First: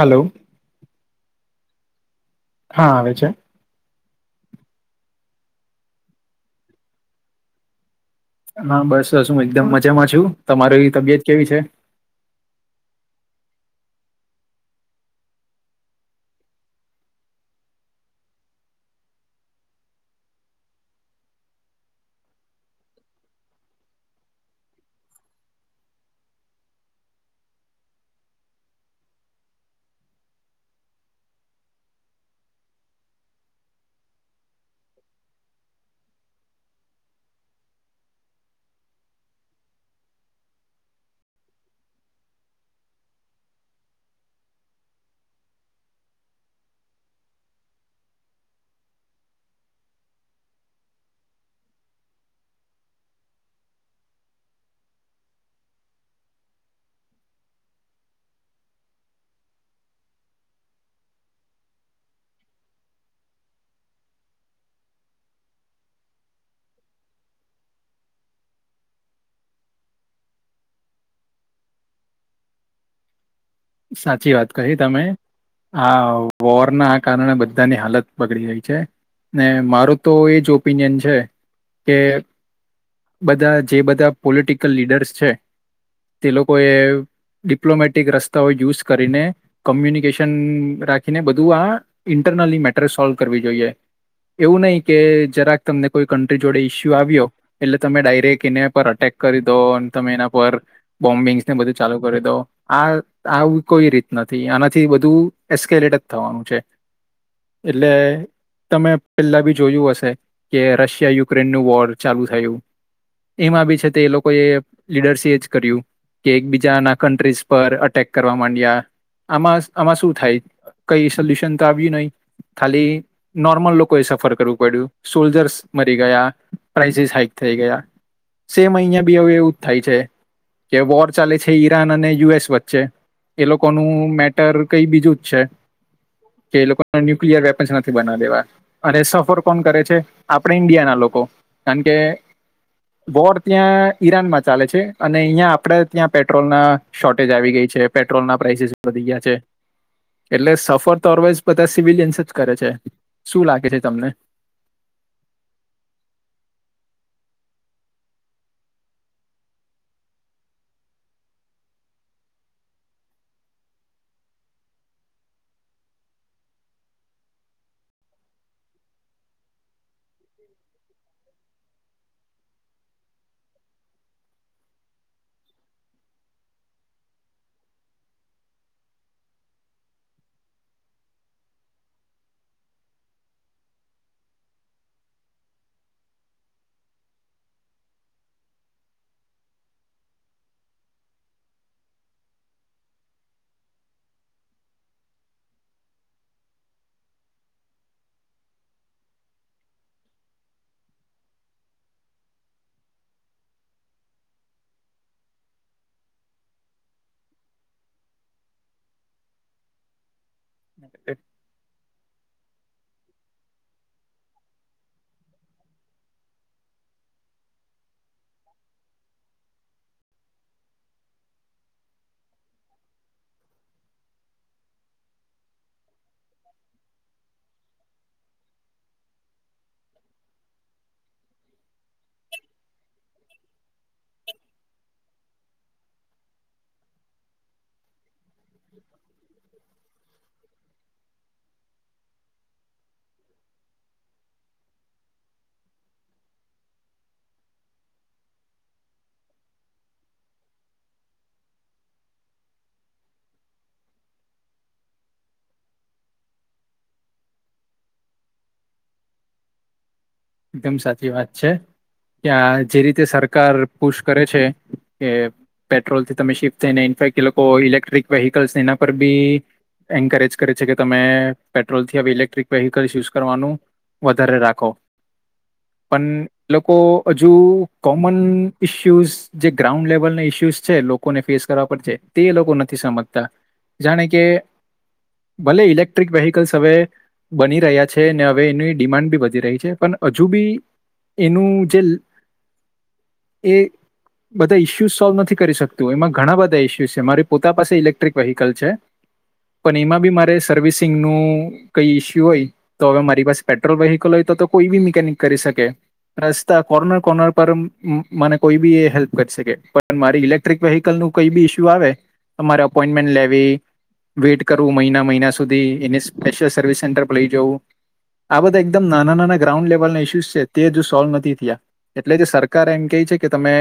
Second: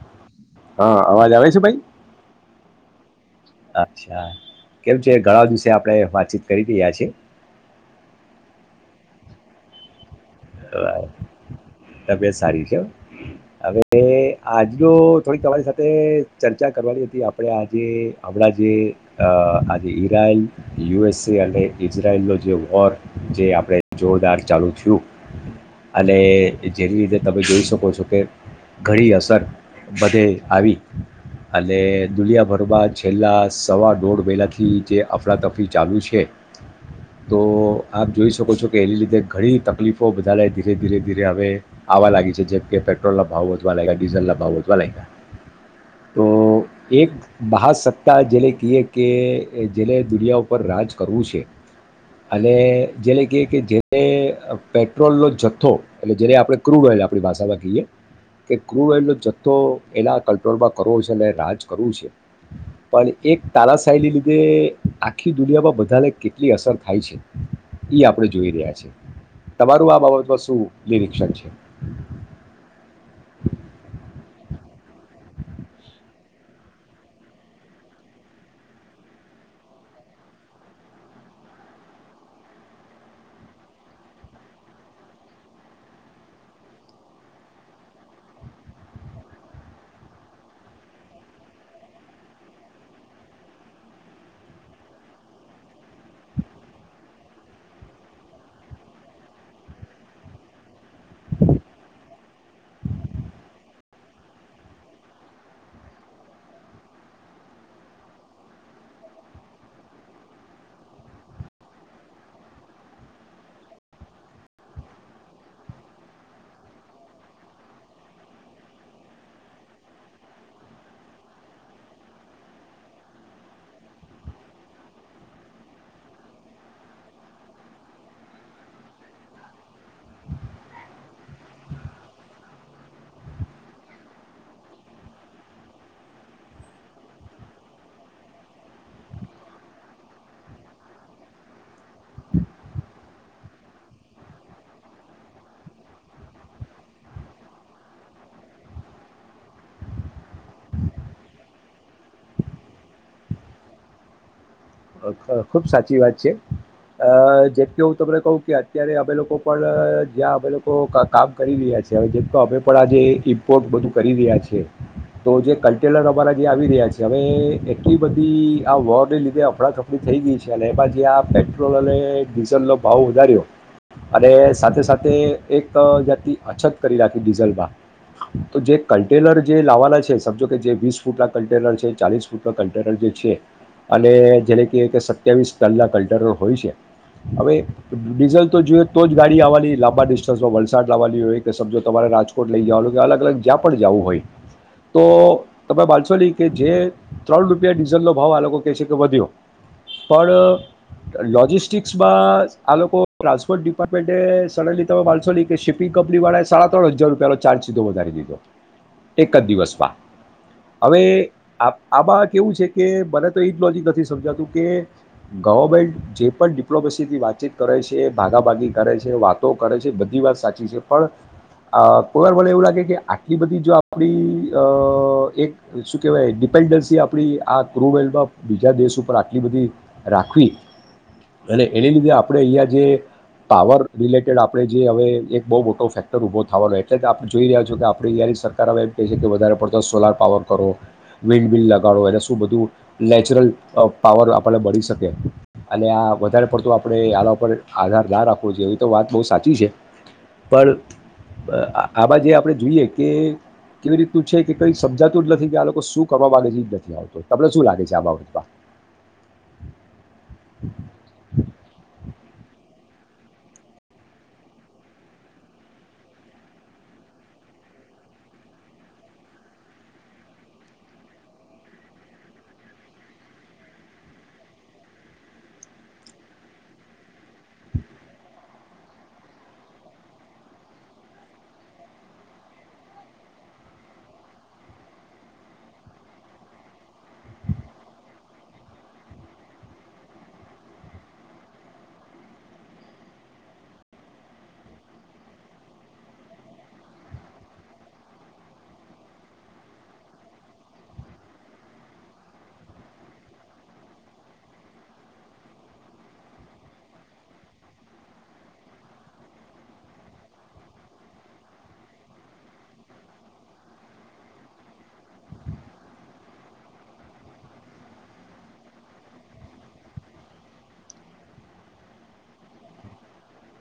Hello હા અવાજ આવે છે ભાઈ. હા આવે છે. અચ્છા કેમ છે ઘણા દિવસે આપડણે વાતચીત કરી રહ્યા છીએ. હા બસસ હું એકદમ મજામાં છું. તમારી તબિયત કેવી છે તબિયત સારી છે હવે. એ આજ જો થોડીક તમારી સાથે ચર્ચા કરવાની હતી આપણે આજે હમણાં જે આજે ઈરાયલ યુ એસએ અને ઈઝરાયલનો જે વૉર જે આપણે જોરદાર ચાલુ થયું. અને જેની રીધે તમે જોઈ શકો છો કે ઘણી અસર બધે આવી અને દુનિયાભરમાં છેલ્લા સવા દોઢ વહેલાથી જે અફડાતફરી ચાલુ છે તો આપ જોઈ શકો છો કે એની લીધે ઘણી તકલીફ તો વધાને ધીરે ધીરે ધીરે હવે આવવા લાગી છે જેમ કે પેટ્રોલના ભાવ વધવા લાગ્યા ડીઝલના ભાવ વધવા લાગ્યા તો એક મહાસત્તા જેલે કહીએ કે જેને દુનિયા ઉપર રાજ કરવું છે અને જેલે કહીએ કે જે પેટ્રોલનો જથ્થો એટલે જ્યારે આપણે ક્રૂડ ઓઇલ આપણી ભાષામાં કહીએ કે ક્રૂડ ઓઇલનો જથ્થો એના કંટ્રોલમાં કરવો છે અને રાજ કરવો છે પણ એક તાલાશાહીને લીધે આખી દુનિયામાં બધાને કેટલી અસર થાય છે એ આપણે જોઈ રહ્યા છે. તમારું આ બાબતમાં શું નિરીક્ષક છે. સાચી વાત કહી તમે આ વોરના કારણે બધાની હાલત બગડી રહી છે ને મારો તો એજ ઓપિનિયન છે કે બધા જે બધા પોલિટિકલ લીડર્સ છે તે લોકો એ ડિપ્લોમેટિક રસ્તા યુઝ કરીને કોમ્યુનિકેશન રાખીને બધું આ ઇન્ટરનલી મેટર સોલ્વ કરવી જોઈએ એવું નહી કે જરાક તમને કોઈ કન્ટ્રી જોડે ઈસ્યુ આવ્યો એટલે તમે ડાયરેક્ટ એના પર અટેક કરી દો અને તમે એના પર બોમ્બિંગસને બધું ચાલુ કરી દો આ. આવ કોઈ રીત નથી આનાથી બધું એસ્કેલેટ જ થવાનું છે એટલે તમે પહેલા બી જોયું હશે કે રશિયા યુક્રેનનું વોર ચાલુ થયું એમાં બી છે તે એ લોકોએ લીડરસી જ કર્યું કે એકબીજાના કન્ટ્રીઝ પર અટેક કરવામાંડ આમાં આમાં શું થાય કઈ સોલ્યુશન તો આવ્યું નહી ખાલી નોર્મલ લોકો એ સફર કરવું પડ્યું સોલ્જર્સ મરી ગયા પ્રઇઝસ હાઈક થઈ ગયા સેમ અહિયાં બી હવે એવું જ થાય છે કે વોર ચાલે છે ઈરાન અને યુ એસ વચ્ચે એ લોકોનું મેટર કઈ બીજું જ છે કે એ લોકોને ન્યુક્લયર વેપન્ નથી બના દેવા અને સફર કોણ કરે છે આપણે ઈન્ડિયા ના લોકો કારણ કે વોર ત્યાં ઈરાનમાં ચાલે છે અને અહીં આપડ ત્યાં પેટ્રોલ ના શોર્ટેજ આવી ગઈ છે. પેટ્રોલના પ્રાઇસીસ વધી ગયા છે એટલે સફર તોરવાઈઝ બધા સિવિલિયન્સ જ કરે છે શું લાગે છે તમને? ખુબ સાચી વાત છે અ જે કે હું તમને કહ કે અત્યારે અમે લોકો પણ જ્યાં અમે લોકો કામ કરી રહ્યા છે જે અમે પણ આજ ઇમ્પોર્ટ બધું કરી રહ્યા છે તો જે કલટેેલર અમારા જે આવી રહ્યા છે હવે એટલી બધી આ વોર ને લીધે ફફડાફફડી થઈ ગઈ છે અને એમાં જે આ પેટ્રોલ અને ડીઝલનો ભાવ વધાર્યો અને સાથે સાથે એક જા્યાથી અછત કરી રાખી ડીઝલમાં તો જે કન્ટેનર જે લાવવાના છે સમજો કે જે વીસ ફૂટલા કન્ટેનર છે ચાલીસ ફૂટલા કન્ટેનર જે છે અને જેને ક કે સત્યાવીસ કલાક કટરોલ હોય છે હવે ડીઝલ તો જોઈએ તો જ ગાડી આવવાની લાંબા ડિસ્ટન્સમાં વલસાડ લાવવાની હોય કે સમજો તમારે રાજકોટ લઈ જવાનું કે અલગ અલગ જ્યાં પણ જવું હોય તો તમે બાંધસોલી કે જે ત્રણ રૂપિયા ડીઝલનો ભાવ આ લોકો કહે છે કે વધ્યો પણ લોજિસ્ટિક્સમાં આ લોકો ટ્રાન્સપોર્ટ ડિપાર્ટમેન્ટ સડનલી તમે વાણસો કે શિપિંગ કંપની વાળાએ સાડા ત્રણ હજાર રૂપિયાનો ચાર્જ સીધો વધારી દીધો એક જ દિવસમાં હવે આપ આમાં કેવું છે કે મને તો એઈજ લોજિક નથી. ગવર્મેન્ટ જે પણ ડિપ્લોમસીથી વાતચીત કરે છે ભાગાભાગી કરે છે વાતો કરે છે બધી વાત સાચી છે પણ કોઈ વાર મને એવું લાગે કે આટલી બધી જો આપણી એક શું કેહેવાય ડિપેન્ડન્સી આપ આ ક્રુવેલમાં બીજા દેશર ઉપ આટલી બધી રાખવી અને એને લીધે આપણે અહીંયા જે પાવર રિલેટેડ આપણે જે હવે એક બહુ મોટો ફેક્ટર ઊભો થવાનો એટલે આપણે જોઈ રહ્યા છો કે આપણે અહીંયા સરકાર એમ ક છે કે વધારે પડતો સોલાર પાવર કરો વિન્ડ બિલ લ ગાળો એટલે શું બધું નેચરલ પાવર આપણને મળી શકે અને આ વધારે પડતો આપણે આના ઉપર આધાર ના રાખવો જોઈએ એવી તો વાત બહુ સાચી છે પણ આમાં જે આપણે જોઈએ કે કેવી રીતનું છે કે કંઈ સમજાતું જ નથી કે આ લોકો શું કરવા માગે છે જ નથી આવતો તમને શું લાગે છે આ બાબતમાં. એકદમ સાચી વાત છે. ત્યા જે રીતે સરકાર પુશ કરે છે કે પેટ્રોલથી તમે શિફ્ટ થઈને ઇફેક એ લોકો ઇલેક્ટ્રિક વેહકલ્સ એના પર બી એન્કરેજ કરે છે કે તમે પેટ્રોલથી હ ઇલેક્ટ્રિક વેહકલ્ યુઝ કરવાનું વધારે રાખો. પણ એ લોકો હજુ કોમન ઇશ્યુઝ જે ગ્રાઉન્ડ લેવલ ઇશ્યુસ છે લોકોને ફેસ કરવા પર તે એ લોકો નથી સમજતા જાણે કે ભલે ઇલેક્ટ્રિક વેહકલ્સ હવે બની રહ્યા છે અને હવે એની ડિમાન્ડ બી વધી રહી છે. પણ હજુ બી એનું જે એ બધા ઇશ્યુઝ સોલ્વ નથી કરી શકતું એમાં ઘણા બધા ઇશ્યુઝ છે મારી પોતા પાસે ઇલેક્ટ્રિક વ્હીકલ છે પણ એમાં બી મારે સર્વિસિંગનું કઈ ઇશ્યુ હોય તો હવે મારી પાસે પેટ્રોલ વ્હીકલ હોય તો તો કોઈ બી મિકેનિક કરી શકે રસ્તા કોર્નર કોર્નર પર મને કોઈ બી એ હેલ્પ કરી શકે પણ મારી ઇલેક્ટ્રિક વેહીકલ ન કોઈ બી ઇસ્યુ આવે મારે અપોઈન્ટમેન્ટ લેવી વેટ કરવું મહિના મહિના સુધી એ સ્પેશિયલ સર્વિસ સેન્ટર પર લઈ જવું આ બધા એકમ નાના ગ્રાઉન્ડ લેવલ ના ઇશ્યુ છે તે હજુ સોલ્વ નથી થયા એટલે સરકારે એમ કહી છે કે તમે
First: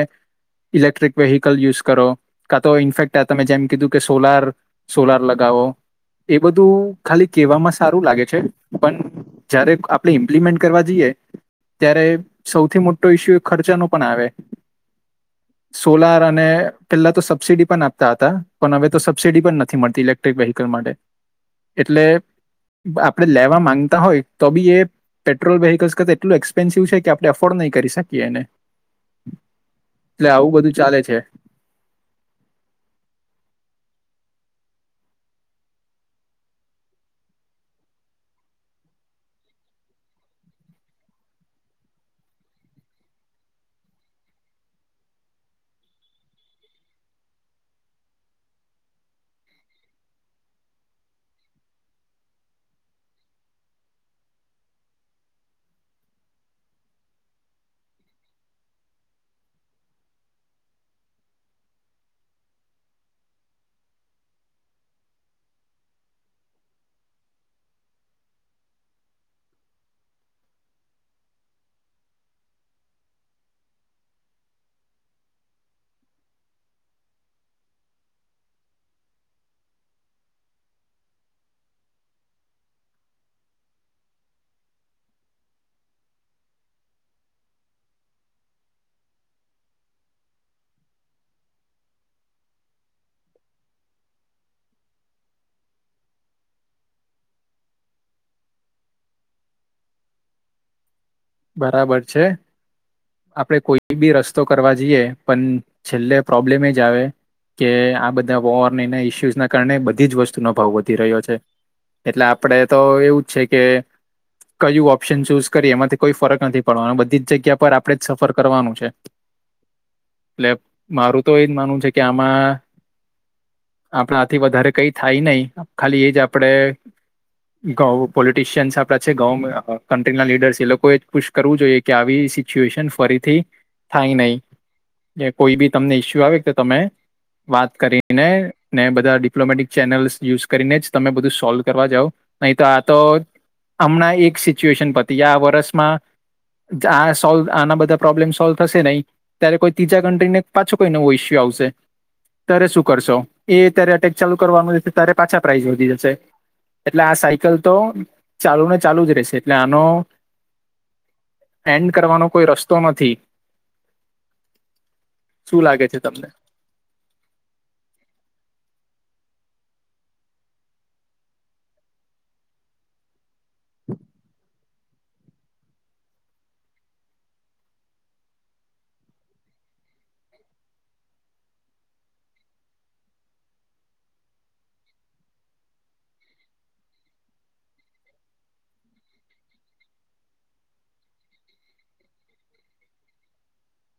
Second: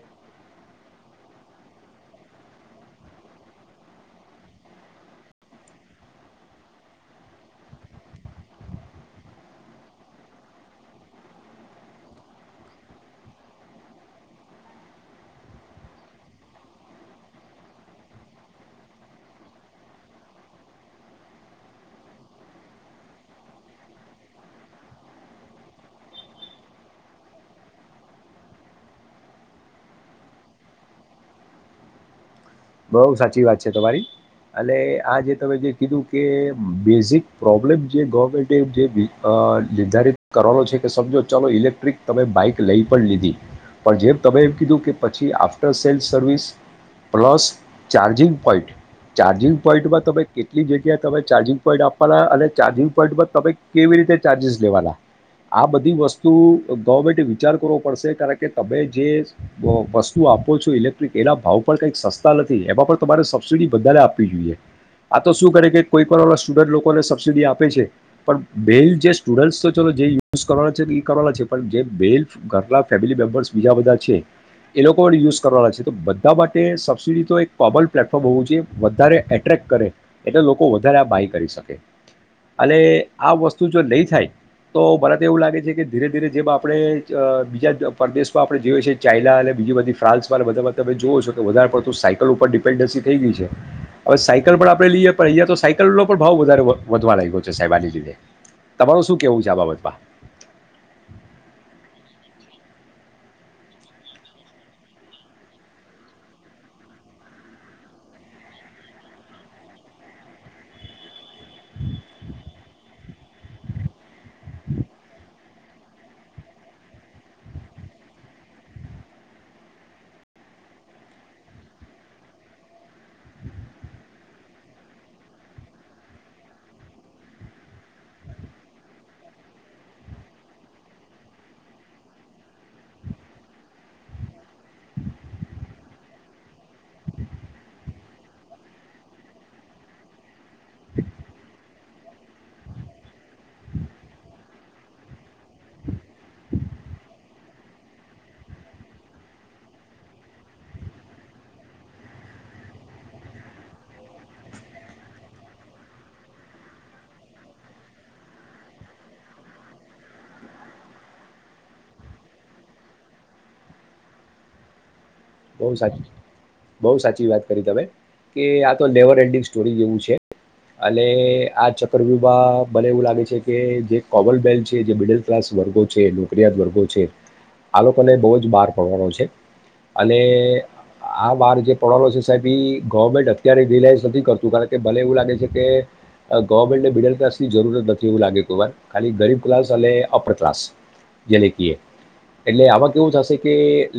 ઇલેક્ટ્રિક વેહકલ યુઝ કરો કા તો ઇફેક્ટ તમે જેમ કીધું કે સોલાર સોલાર લગાવો એ બધું ખાલી કહેવામાં સારું લાગે છે પણ જયારે આપણે ઇમ્પ્લિમેન્ટ કરવા જઈએ ત્યારે સૌથી મોટો ઇસ્યુ ખર્ચાનો પણ આવે સોલાર અને પેલા તો સબસિડી પણ આપતા હતા પણ હવે તો સબસિડી પણ નથી મળતી ઇલેક્ટ્રિક વેહકલ માટે એટલે આપણે લેવા માંગતા હોય તો બી એ પેટ્રોલ વેહકલ્સ કર એટલું એક્સપેન્સિવ છે કે આપણે એફોર્ડ નહી કરી શકીએ એને એટલે આવું બધું ચાલે છે. બઉ સાચી વાત છે તમારી અને આ જે તમે જે કીધું કે બેઝિક પ્રોબ્લેમ જે ગવર્મેન્ટ જે અ નિર્ધારિત કરવાનો છે કે સમજો ચાલો ઇલેક્ટ્રિક તમે બાઈક લઈ પણ લીધી પણ જેમ તમે એમ કીધું કે પછી after sales service plus charging point charging પોઈન્ટમાં તમે કેટલી જગ્યા તમે ચાર્જિંગ પોઈન્ટ આપવાના અને ચાર્જિંગ પોઈન્ટમાં તમે કેવી રીતે ચાર્જિસ લેવાના આ બધી વસ્તુ ગવર્મેન્ટ વિચાર કરવો પડશે કારણ કે તમે જે વસ્તુ આપો છો ઇલેક્ટ્રિક એના ભાવ પણ કંઈક સસ્તા નથી એમાં પણ તમારે સબસિડી બધાને આપવી જોઈએ આ તો શું કરે કે કોઈ પણ સ્ટુડન્ટ લોકોને સબસિડી આપે છે પણ બેલ જે સ્ટુડન્ટસ તો ચલો જે યુઝ કરવાના છે એ કરવાના છે પણ જે બેિલ ઘરના ફેમિલી મેમ્બર્સ બીજા બધા છે એ લોકો પણ યુઝ કરવાના છે તો બધા માટે સ સ તો એક કોમન પ્લેટફોર્મ હોવું જોઈએ વધારે એટ્રેક્ટ કરે એટલે લોકો વધારે આ બાય કરી શકે અને આ વસ્તુ જો નહીં થાય તો મને તો એવું લાગે છે કે ધીરે ધીરે જે આપણે બીજા પરદેશમાં આપણે જોઈએ છીએ ચાાઈના અને બીજી બધી ફ્રાન્સમાં બધા તમે જોઓ છો કે વધારે સાયકલ ઉપર ડિપેન્ડન્સી થઈ ગઈ છે હવે સાયકલ પણ આપે લઈએ પણ અહંયા તો સાયકલનો પણ ભાવ વધ વધવા લાગયો છે સાહેબ આની લીધે તમાર શું કેવું છે આ બાબતમાં. બરાબર છે આપડે કોઈ બી રસ્તો કરવા જઈએ પણ છેલ્લે પ્રોબ્લેમ એ જ આવે કે આ બધા વોર એના ઇસ્યુઝ ના કારણે બધી જ વસ્તુનો ભાવ વધી રહ્યો છે એટલે આપડે તો એવું જ છે કે કયું ઓપ્શન ચૂઝ કરીએ એમાંથી કોઈ ફરક નથી પડવા બધી જ જગ્યા પર આપણેે જ સફર કરવાનું છે એટલે મારું તો એ જ માનવું છે કે આમાં આપણા થી વધારે કઈ થાય નહી ખાલી એ જ આપણે ગૌ પોલિટશિયન્સ આપણાચાર કન્ટ્રી ના લીડર્ છે એ લોકો કોઈ પણ પુશ કરવું જોઈએ કે આવી સિચ્યુએશન ફરીથી થાય નહી કોઈ બી તમને ઇસ્યુ આવે તો તમે વાત કરીને ને બધા ડિપ્લોમેટિક ચેનલ્સ યુઝ કરીને જ તમે બધું સોલ્વ કરવા જાવ નહીં તો આ તો હમણાં એક સિચ્યુએશન પતિ આ વર્ષ. આ સોલ આના બધા પ્રોબ્લેમ સોલ્વ થશે નહી ત્યારે કોઈ ત્રીજા કન્ટ્રીને પાછો કોઈ નવો ઈસ્યુ આવશે ત્યારે શું કરશો એ અતિયારે અટેક ચાલુ કરવાનું રહે ત્યારે પાછા પ્રાઇઝ વધી જશે એટલે આ સાયકલ તો ચાલુને ચાલુ જ રહેશે એટલે આનો એન્ડ કરવાનો કોઈ રસ્તો નથી. શું બ લાગે સા છે તમને બહ સાચી વાત કરી તમે કે આ તો નેવર એનડિંગ જેવું છે અને આ ચક્રવવાહ મને એવું લાગે છે કે જે કોવલ બેન્ચ જે મિડલક્લાસ વર્ગો છે નોકરીિયાત વર્ગો છે આ લોકોને બહુ જ બહાર પડવાનો છે અને આ વાર જે પડનો છે સાહેબ એ ગવર્મેન્ટ અત્યારે રિલાઇઝ નથી કરતું કારણ કે મલે એવું લાગે છે કે ગવર્મેન્ટને મિડલ ક્લાસની જરૂરત નથી એવું લાગે કોઈ વાર ખાલી ગરીબ ક્લાસ અને અપર ક્લાસ જેને કએ એટલે આમાં કેવું થશે કે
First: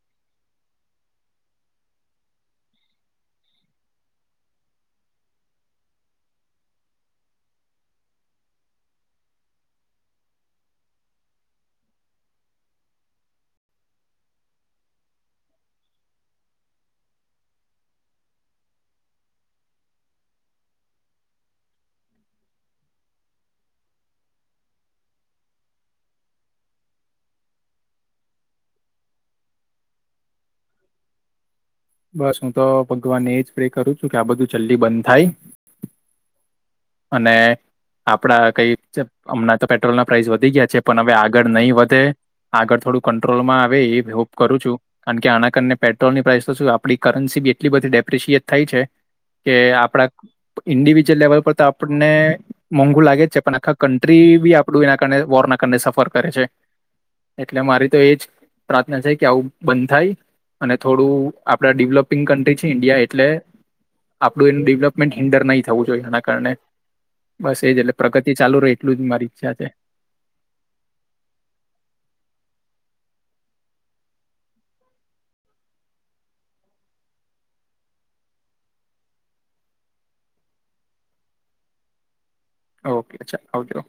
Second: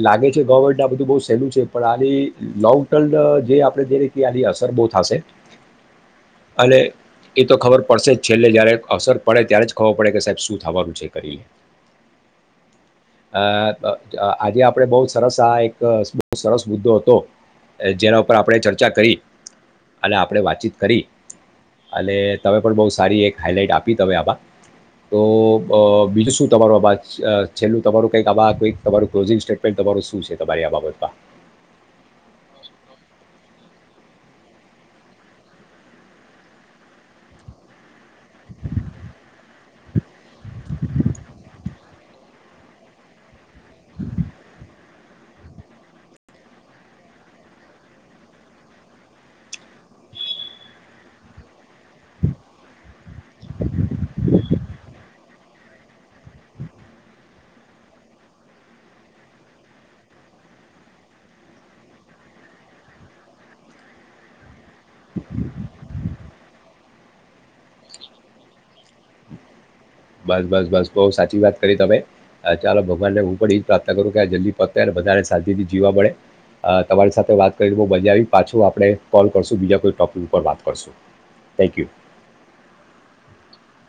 લાગે છે ગવર્મેન્ટ સલું છે પણ આંવિ લોન્ગટન જે આપણે જેની અસર બો થશે અને એ તો ખબર પડશે જ છેલ્લે જયારે અસર પડે ત્યારે જ ખબર પડે કે સાબ શું થવાનું છે કરીને અ અ આજે આપણે બહ સરસ આ એક એક બહુ સરસ મુદ્દો હતો જેના ઉપર આપણે ચર્ચા કરી અને આપણે વાતચીત કરી અને તમે પણ બહુ સારી એક હાાઈલાઈટ આપી તમે આમાં તો બીજું શું તમારું આમાં છેલ્લું તમારું કંઈક આ કોઈક તમારું ક્લોઝિંગ સ્ટેટમેન્ટ તમારું શું છે તમારી આ બાબત મા બસ હું તો ભગવાનને એજ પ્રે કરું છું કે આ બધું જલ્દી બંધ થાય અને આપડા કઈ હમણાં તો પેટ્રોલના પ્રાઇસ વધી ગયા છે પણ હવે આગળ નહીં વધે આગળ થોડું કંટ્રોલ કેન્ટ્રીલ મા આવે એવિ હોપ કરું છું કારણ કે આના કારણે પેટ્રોલની પ્રાઇસ તો શ આપડી કરન્સી બી એટલી બધી ડેપ્રિશિએટ થાય છે કે આપડા ઇન્ડિવિજ્યુઅલ લેવલ પર તો આપણને મોંઘુ લાગે પણ આખા કન્ટ્રી બી આપડું વોર ના કાર સફર કરે છે એટલે મારી તો એ જ પ્રાર્થના છે કે આવું બંધ થાય અને થોડું આપડા ડેવલોપિંગ કન્ટ્રી છે ઈન્ડિયા એટલે આપણું એનું ડેવલપમેન્ટ હિન્ડર નહી થવું જોઈએ એના કારણે બસ એજ એટલે પ્રગતિ ચાલુ રહે એટલું જ મારી ઈચ્છા છે બસ બસ બસ બહુ સાચી વાત કરી તમે ચાલો ભગવાનને હું પણ એ જ પ્રાર્થના કરું કે આ જલ્દી પતે અનેને બધાને શાંતિથી જીવા મળે અ તમારી સાથે વાત કરીને બહુ મજા આવી પાછું આપણે કોલ કરશું બીજા કોઈ ટોપિક ઉપર વાત કરશું થેન્કયુ ઓકે અછા આવજો